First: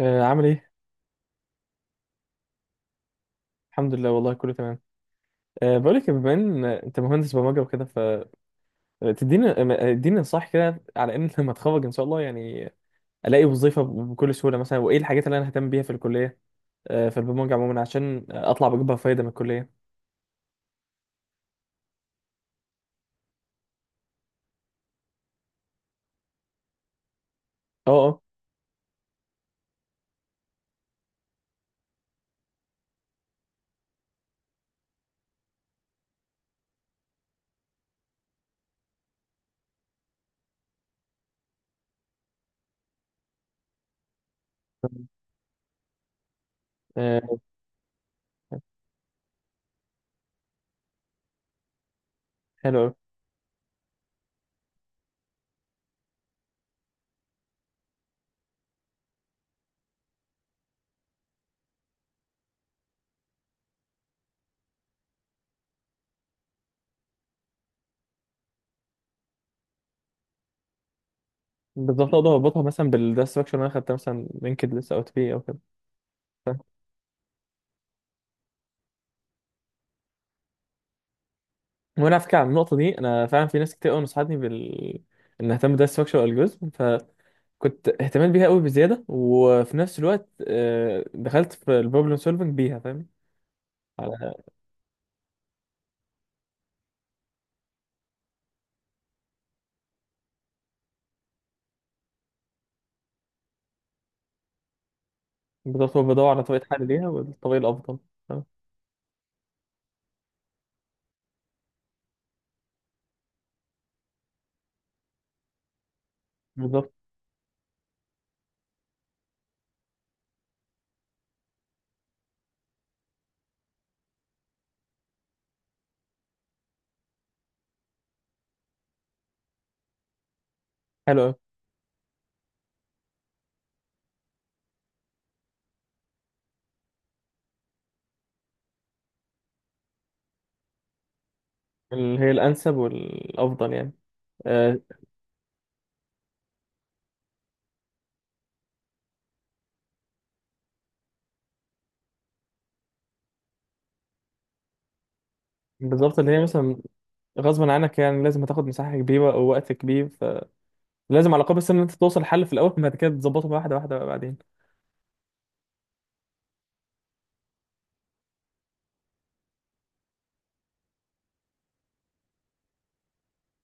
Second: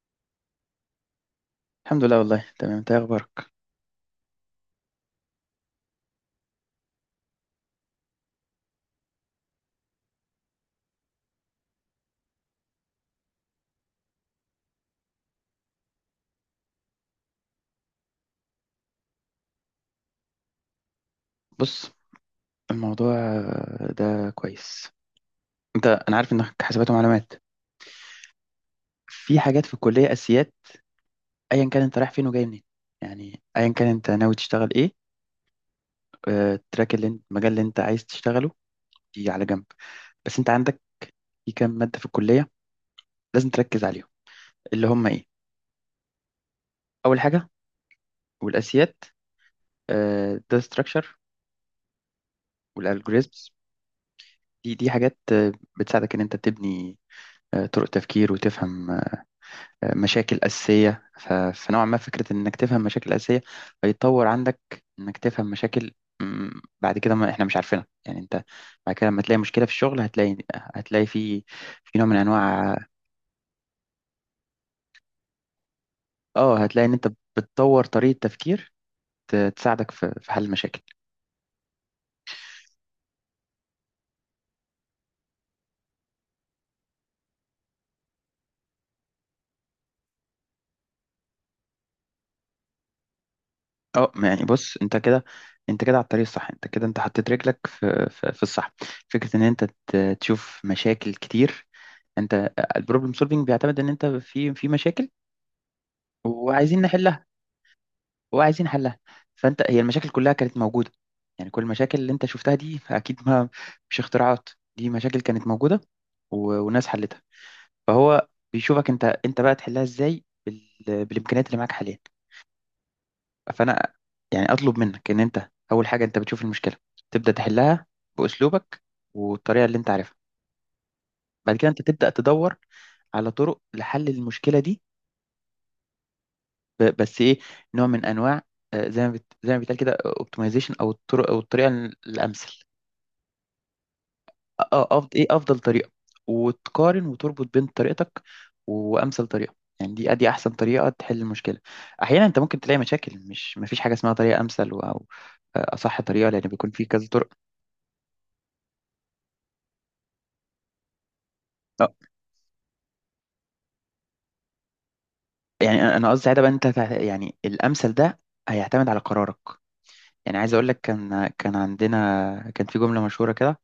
عامل ايه؟ الحمد لله، والله تمام. انت ايه اخبارك؟ الحمد لله والله كله تمام. بقولك بما ان انت مهندس برمجه وكده. فتديني اديني نصايح كده على ان لما اتخرج ان شاء الله يعني الاقي وظيفه بكل سهوله مثلا، وايه الحاجات اللي انا ههتم بيها في الكليه في البرمجه عموما عشان اطلع بجيبها فايده من الكليه. بص، الموضوع ده كويس. انا عارف انك حسابات ومعلومات. اه. في حاجات في الكليه اساسيات، ايا كان انت رايح فين وجاي منين، يعني ايا كان انت ناوي تشتغل ايه. التراك اللي انت، المجال اللي انت عايز تشتغله، دي على جنب. بس انت عندك في كام ماده في الكليه لازم تركز عليهم، اللي هم ايه؟ آه، اول حاجه والاساسيات، ده ستراكشر حلو قوي. والالجوريزمز. دي حاجات بتساعدك ان انت تبني طرق تفكير، وتفهم مشاكل أساسية. فنوعا ما فكرة إنك تفهم مشاكل أساسية هيتطور عندك، إنك تفهم مشاكل. بعد كده ما إحنا مش عارفينها، يعني أنت بعد كده لما تلاقي مشكلة في الشغل هتلاقي في في نوع بالظبط، من اقدر اربطها أنواع، مثلا بالستراكشر اللي انا خدتها مثلا لينكد لسه او تبي او كده. ف- هتلاقي إن أنت بتطور طريقة تفكير تساعدك في حل المشاكل. وانا على فكره، على النقطه دي انا فعلا في ناس كتير قوي نصحتني ان اهتم بالداتا ستراكشر الجوريزم، كنت اهتمام بيها قوي بزياده، وفي نفس الوقت دخلت في البروبلم سولفنج بيها، فاهم آه ما على. يعني بص، أنت كده، أنت كده على الطريق الصح، أنت كده أنت حطيت رجلك في الصح. فكرة إن أنت تشوف مشاكل كتير. أنت البروبلم سولفينج بيعتمد إن أنت في مشاكل بالظبط، هو بدور على طريقه وعايزين حل ليها نحلها، والطريقه الافضل، فاهم؟ وعايزين حلها. فانت هي المشاكل كلها كانت موجوده، يعني كل المشاكل اللي انت شفتها دي اكيد، ما مش اختراعات، دي مشاكل كانت موجوده وناس بالظبط. حلتها. فهو بيشوفك انت بقى تحلها ازاي بالامكانيات اللي معاك حاليا. فانا يعني اطلب منك ان انت اول حاجه انت بتشوف المشكله تبدا تحلها باسلوبك والطريقه اللي انت عارفها. حلو قوي. بعد كده انت تبدا تدور على طرق لحل المشكله دي، بس ايه، نوع من انواع، زي ما بيتقال كده، اوبتمايزيشن، او الطرق او الطريقه اللي هي الامثل. الانسب والافضل يعني. آه، افضل ايه؟ افضل طريقه. وتقارن وتربط بين طريقتك وامثل طريقه، يعني دي ادي احسن طريقه تحل المشكله. احيانا انت ممكن تلاقي مشاكل مش، مفيش حاجه اسمها طريقه امثل او اصح بالظبط. طريقه، اللي لان هي بيكون مثلا في كذا طرق. غصبا عنك يعني لازم هتاخد مساحه كبيره او وقت كبير، فلازم على الاقل بس ان انت آه، توصل لحل في الاول، بعد كده تظبطه بقى واحده واحده بقى بعدين. يعني انا قصدي ساعتها بقى انت يعني الامثل ده هيعتمد على قرارك. يعني عايز اقول لك، كان عندنا، كان في جمله مشهوره كده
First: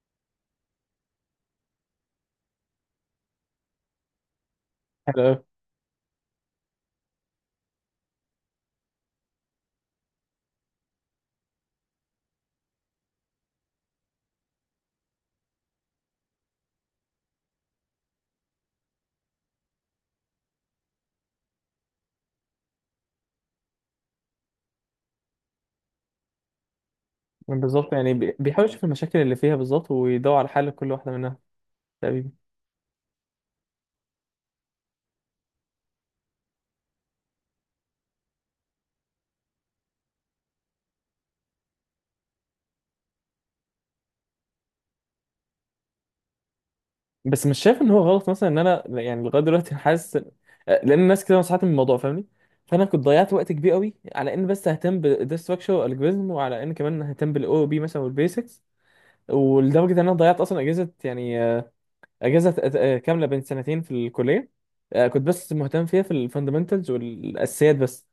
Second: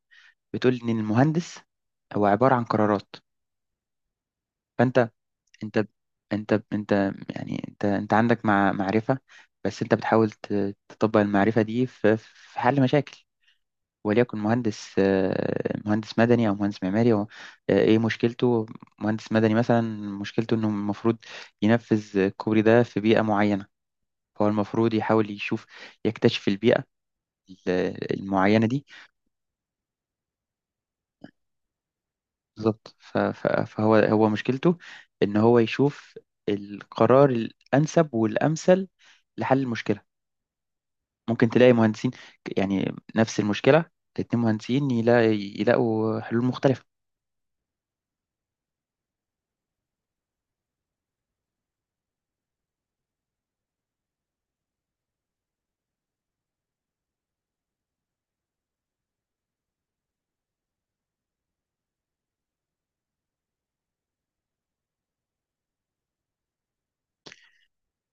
بتقول ان المهندس هو عباره عن قرارات. فانت، حلو قوي. انت انت يعني انت عندك معرفة، بس انت بتحاول تطبق المعرفة دي في حل مشاكل. وليكن مهندس، مهندس مدني او مهندس معماري، هو ايه مشكلته؟ مهندس مدني مثلا، مشكلته انه المفروض ينفذ الكوبري ده في بيئة معينة. هو المفروض يحاول يشوف، يكتشف البيئة بالظبط، يعني المعينة بيحاول يشوف دي. المشاكل اللي فيها بالظبط ويدور على حل كل واحده منها تقريبا. بالظبط، فهو هو مشكلته ان هو يشوف القرار الانسب والامثل لحل المشكلة. ممكن تلاقي مهندسين، يعني نفس المشكلة، الاتنين مهندسين يلاقوا حلول مختلفة. بس مش شايف ان هو غلط مثلا ان انا، يعني لغايه دلوقتي حاسس لان الناس كده نصحتني من الموضوع، فاهمني؟ فانا كنت ضيعت وقت كبير قوي على ان بس اهتم بالديستراكشر والالجوريزم، وعلى ان كمان اهتم بالاو بي مثلا والبيسكس، ولدرجه ان انا ضيعت اصلا اجازه، يعني اجازه كامله بين سنتين في الكليه. آه، كنت بس مهتم فيها في الفاندمنتالز والاساسيات بس،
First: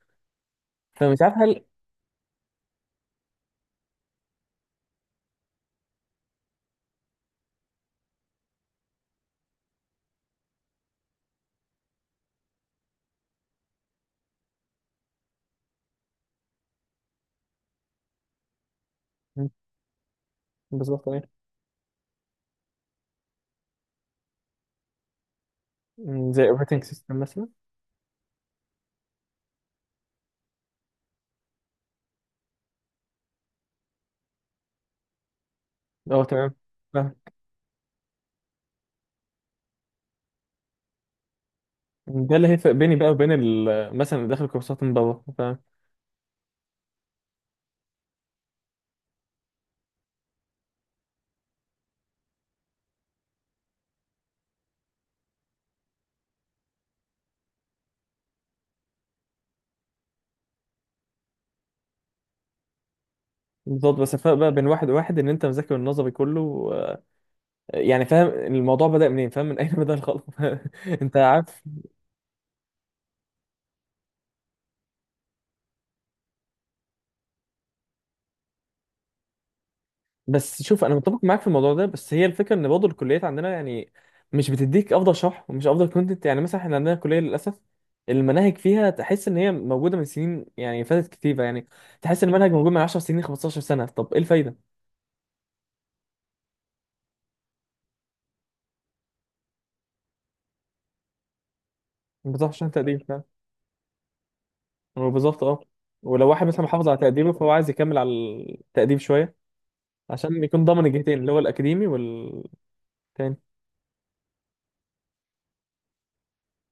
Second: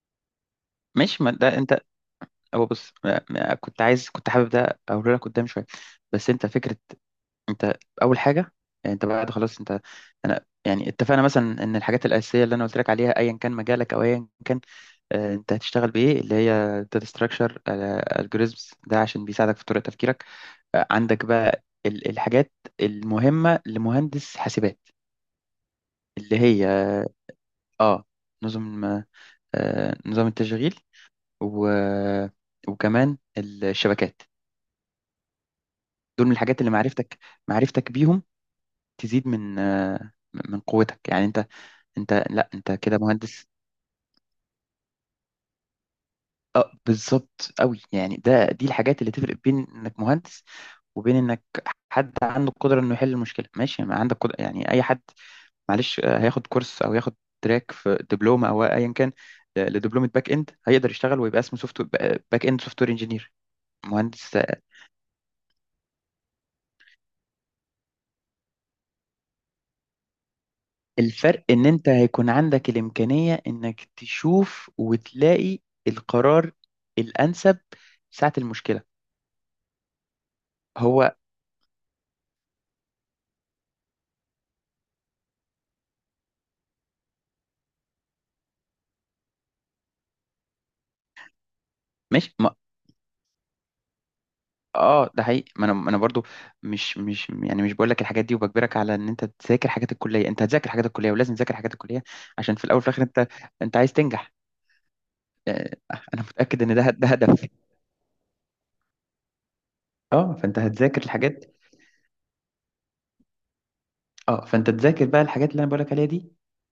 فمش ماشي، ما عارف ده هل. انت، هو بص، كنت عايز، كنت حابب ده اقول لك قدام شوية. بس انت فكرة، انت اول حاجة، يعني انت بعد خلاص، انت، انا يعني اتفقنا مثلا ان الحاجات الاساسيه اللي انا قلت لك عليها، ايا كان مجالك او ايا كان انت هتشتغل بايه، اللي هي داتا ستراكشر الجوريزمز، ده عشان مم، بيساعدك في طريقه تفكيرك. بالظبط عندك ايه. بقى الحاجات المهمه لمهندس حاسبات، مم، اللي زي هي، اوبريتنج سيستم مثلا. اه، نظم، نظام التشغيل و... وكمان الشبكات. اه دول من تمام. الحاجات اللي فاهم. معرفتك بيهم تزيد من من قوتك. يعني انت، انت ده اللي لا انت هيفرق بيني كده بقى وبين مهندس. مثلا اللي داخل كورسات من بابا. اه بالظبط قوي، يعني دي الحاجات اللي تفرق بين انك مهندس وبين انك حد عنده القدره انه يحل المشكله. ماشي، ما عندك قدرة، يعني اي حد معلش هياخد كورس او ياخد تراك في دبلومه او ايا كان، لدبلومه باك اند، هيقدر يشتغل ويبقى اسمه سوفت باك اند سوفت وير انجينير. بالظبط، بس الفرق مهندس، بقى بين واحد وواحد ان انت مذاكر النظري كله، يعني فاهم الموضوع بدأ منين، فاهم من اين بدأ الخلق انت الفرق عارف، ان انت هيكون عندك الامكانية انك تشوف وتلاقي القرار الانسب ساعة المشكلة. بس شوف انا هو، متفق معاك في الموضوع ده، بس هي الفكره ان برضه الكليات عندنا يعني مش بتديك افضل شرح ومش افضل كونتنت، يعني مثلا احنا عندنا كليه للاسف المناهج فيها تحس ان هي موجوده من سنين، يعني فاتت كتيره، يعني تحس ان مش المنهج ما موجود من 10 سنين 15 سنه، طب ايه الفايده؟ اه ده حقيقي. ما انا ما انا برضو، مش مش يعني مش بقول لك الحاجات دي وبجبرك على ان انت تذاكر حاجات الكليه. انت هتذاكر حاجات الكليه، ولازم تذاكر حاجات الكليه، بالظبط عشان في عشان الاول وفي الاخر تقدير، فاهم. انت، انت عايز تنجح. بالظبط اه. آه، انا ولو واحد متاكد مثلا ان محافظ ده على ده تقديره هدف. فهو عايز يكمل على التقدير شويه اه، عشان فانت يكون ضامن هتذاكر الجهتين اللي هو الحاجات، الاكاديمي والتاني. اه فانت تذاكر بقى الحاجات اللي انا بقولك عليها دي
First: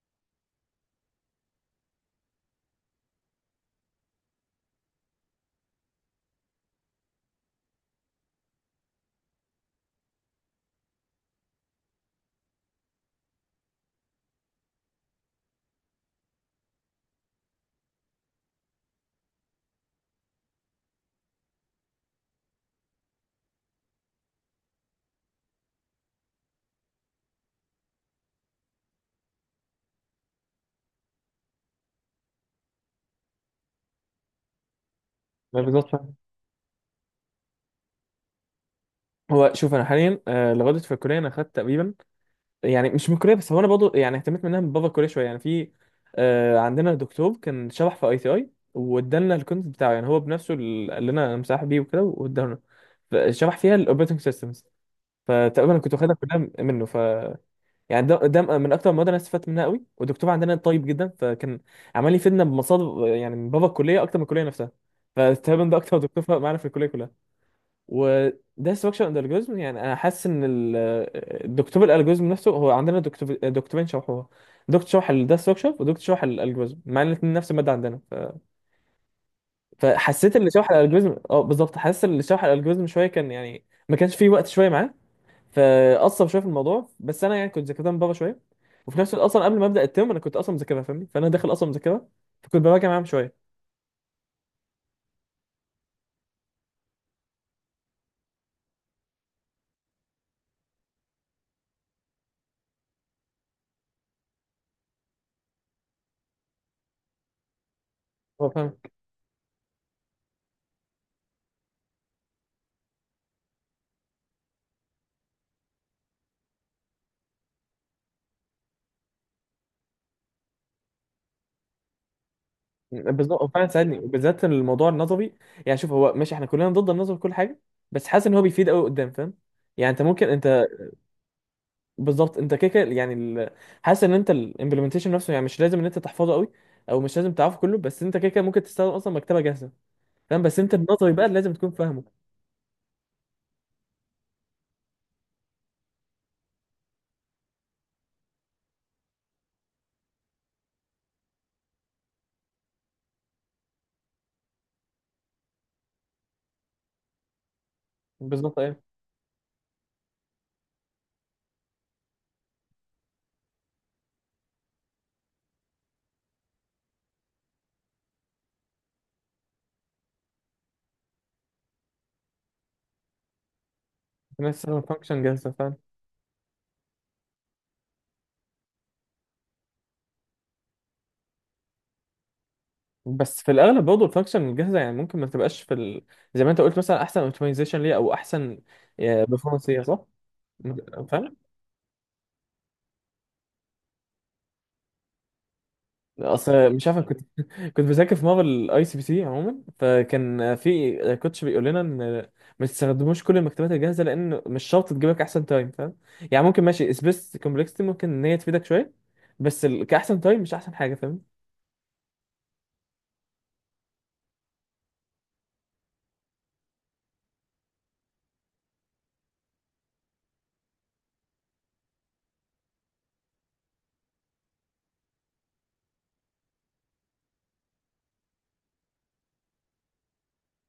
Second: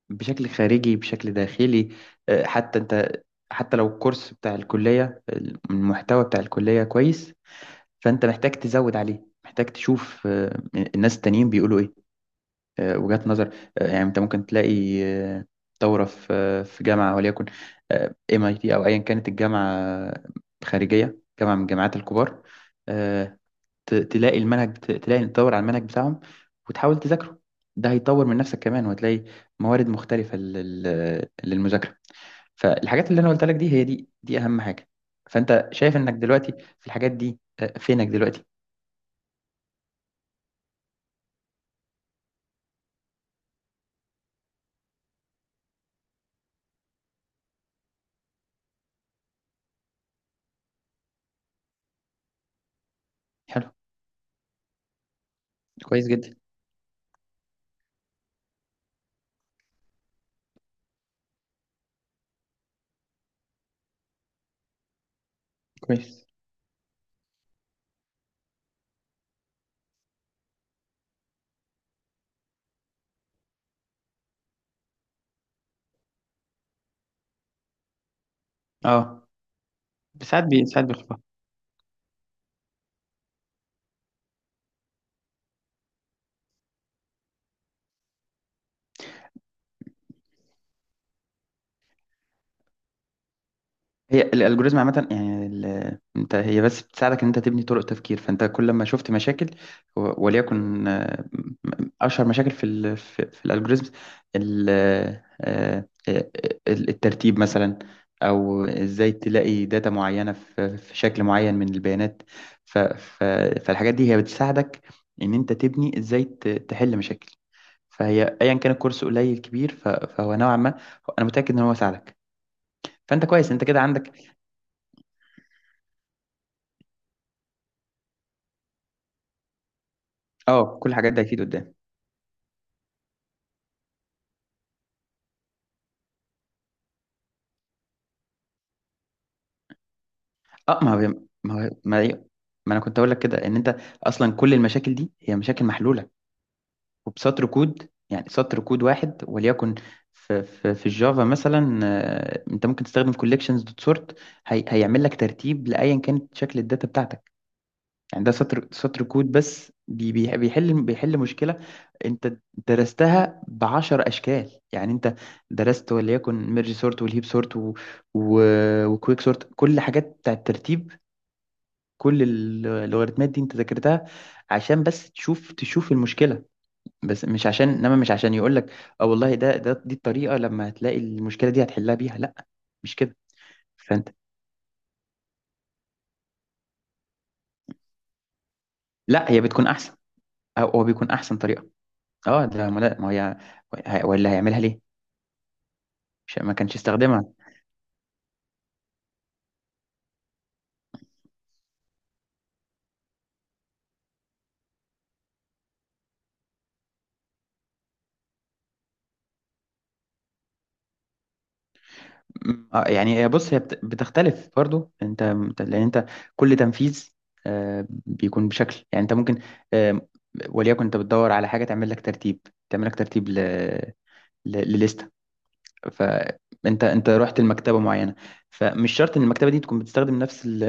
بشكل خارجي بشكل داخلي. حتى انت، حتى لو الكورس بتاع الكلية، المحتوى بتاع الكلية كويس، فانت محتاج تزود عليه، محتاج تشوف الناس التانيين بيقولوا ايه، وجهات نظر. يعني انت ممكن تلاقي دورة في في جامعة، وليكن MIT، او ايا كانت الجامعة، خارجية، جامعة من الجامعات الكبار، آه، تلاقي المنهج، بت- تلاقي تدور على المنهج بتاعهم وتحاول تذاكره. ده هيطور من نفسك كمان، وهتلاقي موارد مختلفة للمذاكرة. فالحاجات اللي انا قلت لك دي هي دي اهم حاجة. ما فانت بالظبط شايف انك فاهم. دلوقتي في الحاجات دي فينك دلوقتي؟ هو شوف انا حاليا، آه، لغايه في الكليه انا خدت تقريبا يعني، مش من الكليه بس، هو انا برضه يعني اهتميت منها من بابا الكليه شويه، يعني في آه، عندنا دكتور كان شرح في اي تي اي وادالنا الكونت بتاعه، يعني هو بنفسه اللي قال لنا أنا مساح بيه وكده، وادالنا شرح حلو، فيها الاوبريتنج سيستمز، فتقريبا كنت كويس واخدها جدا، كلها منه. يعني ده من اكتر المواد اللي انا استفدت منها قوي، والدكتور عندنا طيب جدا، فكان عمال يفيدنا بمصادر يعني من بابا الكليه اكتر من الكليه نفسها، فتقريبا ده اكتر دكتور كويس، فرق معانا في الكليه كلها. وده ستراكشر اند الجوريزم، يعني انا حاسس ان الدكتور الالجوريزم نفسه، هو عندنا دكتور دكتورين شرحوها، دكتور شرح ده ستراكشر ودكتور شرح الالجوريزم، مع ان الاثنين نفس الماده عندنا اه. فحسيت ساعات ان شرح ساعات بيخلص. الالجوريزم اه بالظبط، حاسس ان شرح الالجوريزم شويه كان يعني ما كانش فيه وقت شويه معاه، فاثر شويه في الموضوع. بس انا يعني كنت ذاكرتها من بره شويه، وفي نفس الوقت اصلا قبل ما ابدا الترم انا كنت اصلا مذاكرها، فاهمني، فانا داخل اصلا مذاكرها، فكنت براجع معاهم شويه. هي الالجوريزم عامه، يعني ال- انت هي بس بتساعدك ان انت تبني طرق تفكير. فانت كل ما شفت مشاكل، وليكن اشهر مشاكل في في الالجوريزم، ال- آه، آه، آه، الترتيب مثلا، هو او فاهم. ازاي تلاقي داتا معينه في شكل معين من البيانات. ف- ف- فالحاجات دي هي بتساعدك ان انت تبني ازاي تحل مشاكل. فهي ايا كان الكورس قليل كبير، فهو نوعا ما، انا متاكد ان هو ساعدك. فانت بالظبط، هو كويس، انت فعلا كده ساعدني، عندك، وبالذات الموضوع النظري. يعني شوف، هو ماشي احنا كلنا ضد النظر في كل حاجه، بس حاسس ان هو بيفيد قوي قدام، فاهم. يعني انت ممكن انت اه، كل الحاجات دي اكيد قدام. بالظبط انت كده كده يعني حاسس ان انت الامبلمنتيشن نفسه، يعني مش لازم ان انت تحفظه قوي، او مش لازم تعرفه كله، بس انت كده كده ممكن تستخدم اصلا مكتبه جاهزه، فاهم، بس انت اه ما النظري هو، بقى لازم ما هو تكون ما, فاهمه. هي- ما انا كنت اقول لك كده ان انت اصلا كل المشاكل دي هي مشاكل محلوله، وبسطر كود. يعني سطر كود واحد وليكن في الجافا مثلا، انت ممكن تستخدم collections.sort، هي هيعمل لك ترتيب لايا كانت شكل الداتا بتاعتك. يعني ده بالظبط ايه. سطر كود بس بيحل مشكلة انت درستها بعشر اشكال. يعني انت درست وليكن ميرج سورت والهيب سورت و... وكويك سورت، كل حاجات بتاع الترتيب، كل اللوغاريتمات دي انت ذاكرتها الناس تستخدم عشان بس فانكشن جاهزه، فاهم. تشوف المشكلة، بس مش عشان، انما مش عشان يقول لك اه والله ده دي الطريقة، لما هتلاقي المشكلة دي هتحلها بيها، لا، مش كده. بس في الاغلب برضه فانت، الفانكشن الجاهزه يعني ممكن ما تبقاش في زي ما انت قلت مثلا، احسن اوبتمايزيشن ليها او احسن لا، هي بتكون بيرفورمانس ليها، احسن، صح؟ او هو بيكون فاهم؟ احسن طريقة، اه. ده ما لا- ما هي ولا هيعملها ليه؟ مش ما كانش اصل مش عارف، أنا كنت يستخدمها. كنت بذاكر في مره الاي سي بي سي عموما، فكان في كوتش بيقول لنا ان ما تستخدموش كل المكتبات الجاهزه لان مش شرط تجيب لك احسن تايم، فاهم؟ يعني ممكن ماشي سبيس كومبلكسيتي ممكن ان هي تفيدك شويه، بس كاحسن تايم مش احسن حاجه، فاهم؟ يعني هي، بص، بتختلف برضو. انت، لان انت كل تنفيذ بيكون بشكل، يعني انت ممكن، آه، وليكن انت بتدور على حاجه تعمل لك ترتيب، تعمل لك ترتيب ل فانت، انت رحت لمكتبه معينه، فمش شرط ان المكتبه دي تكون بتستخدم نفس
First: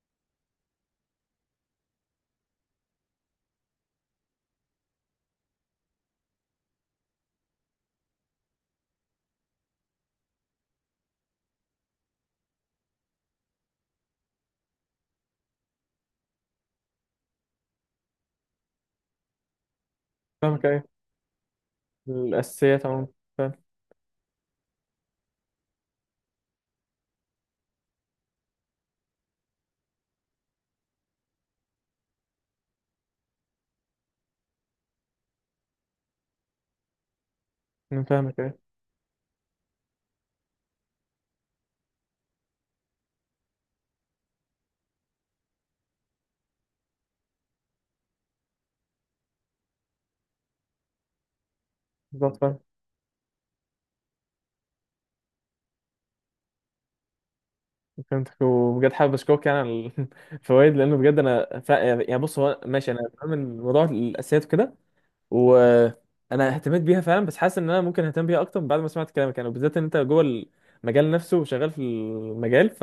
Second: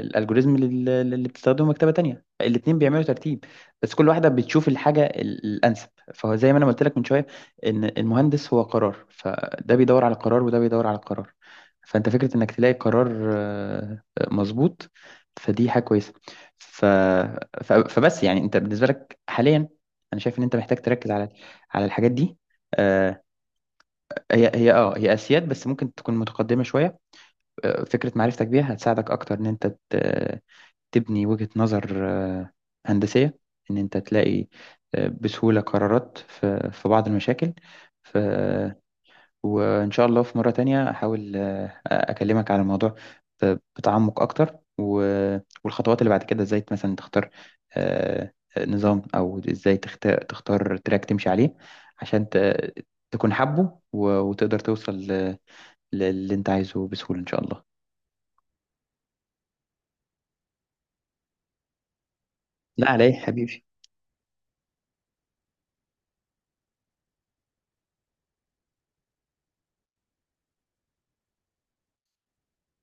الالجوريزم اللي بتستخدمه مكتبه تانية، فالاتنين بيعملوا ترتيب، بس كل واحده بتشوف الحاجه الانسب. فهو زي ما انا قلت لك من شويه، ان المهندس هو قرار، فده بيدور على قرار وده بيدور على قرار. فانت فكره انك تلاقي قرار مظبوط، فدي حاجه كويسه. ف... ف... فبس يعني انت بالنسبه لك حاليا، انا شايف ان انت فاهمك محتاج ايه. تركز على الحاجات دي. الاساسيات عموما، آه، فاهم؟ هي اسياد، بس ممكن تكون متقدمه شويه. فكره معرفتك بيها هتساعدك اكتر ان انت تبني وجهه نظر هندسيه، ان انت تلاقي بسهوله قرارات في بعض المشاكل. أنا ف فاهمك ايه. وان شاء الله في مره تانية احاول اكلمك على الموضوع بتعمق اكتر والخطوات اللي بعد كده، ازاي مثلا تختار آه، نظام، او ازاي تختار، تراك تمشي عليه عشان بالظبط. تكون حابه وتقدر توصل اللي انت عايزه بسهولة ان شاء الله. فهمتك، وبجد حابب اشكرك يعني على الفوائد، لانه بجد انا يعني بص هو ماشي، لا انا على ايه فاهم حبيبي. الموضوع الاساسيات وكده، وانا اهتميت بيها فعلا، بس حاسس ان انا ممكن اهتم بيها اكتر بعد ما سمعت كلامك، يعني وبالذات ان انت جوه المجال نفسه وشغال في المجال، ف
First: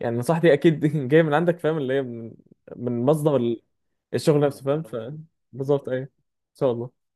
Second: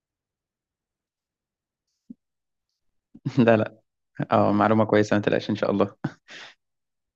يعني نصيحتي اكيد جايه من عندك، فاهم، اللي هي من، من مصدر لا ال- لا الشغل اه، نفسه، فاهم معلومة ف. كويسة، ما تقلقش ان شاء بالظبط الله. ايوه ان شاء الله.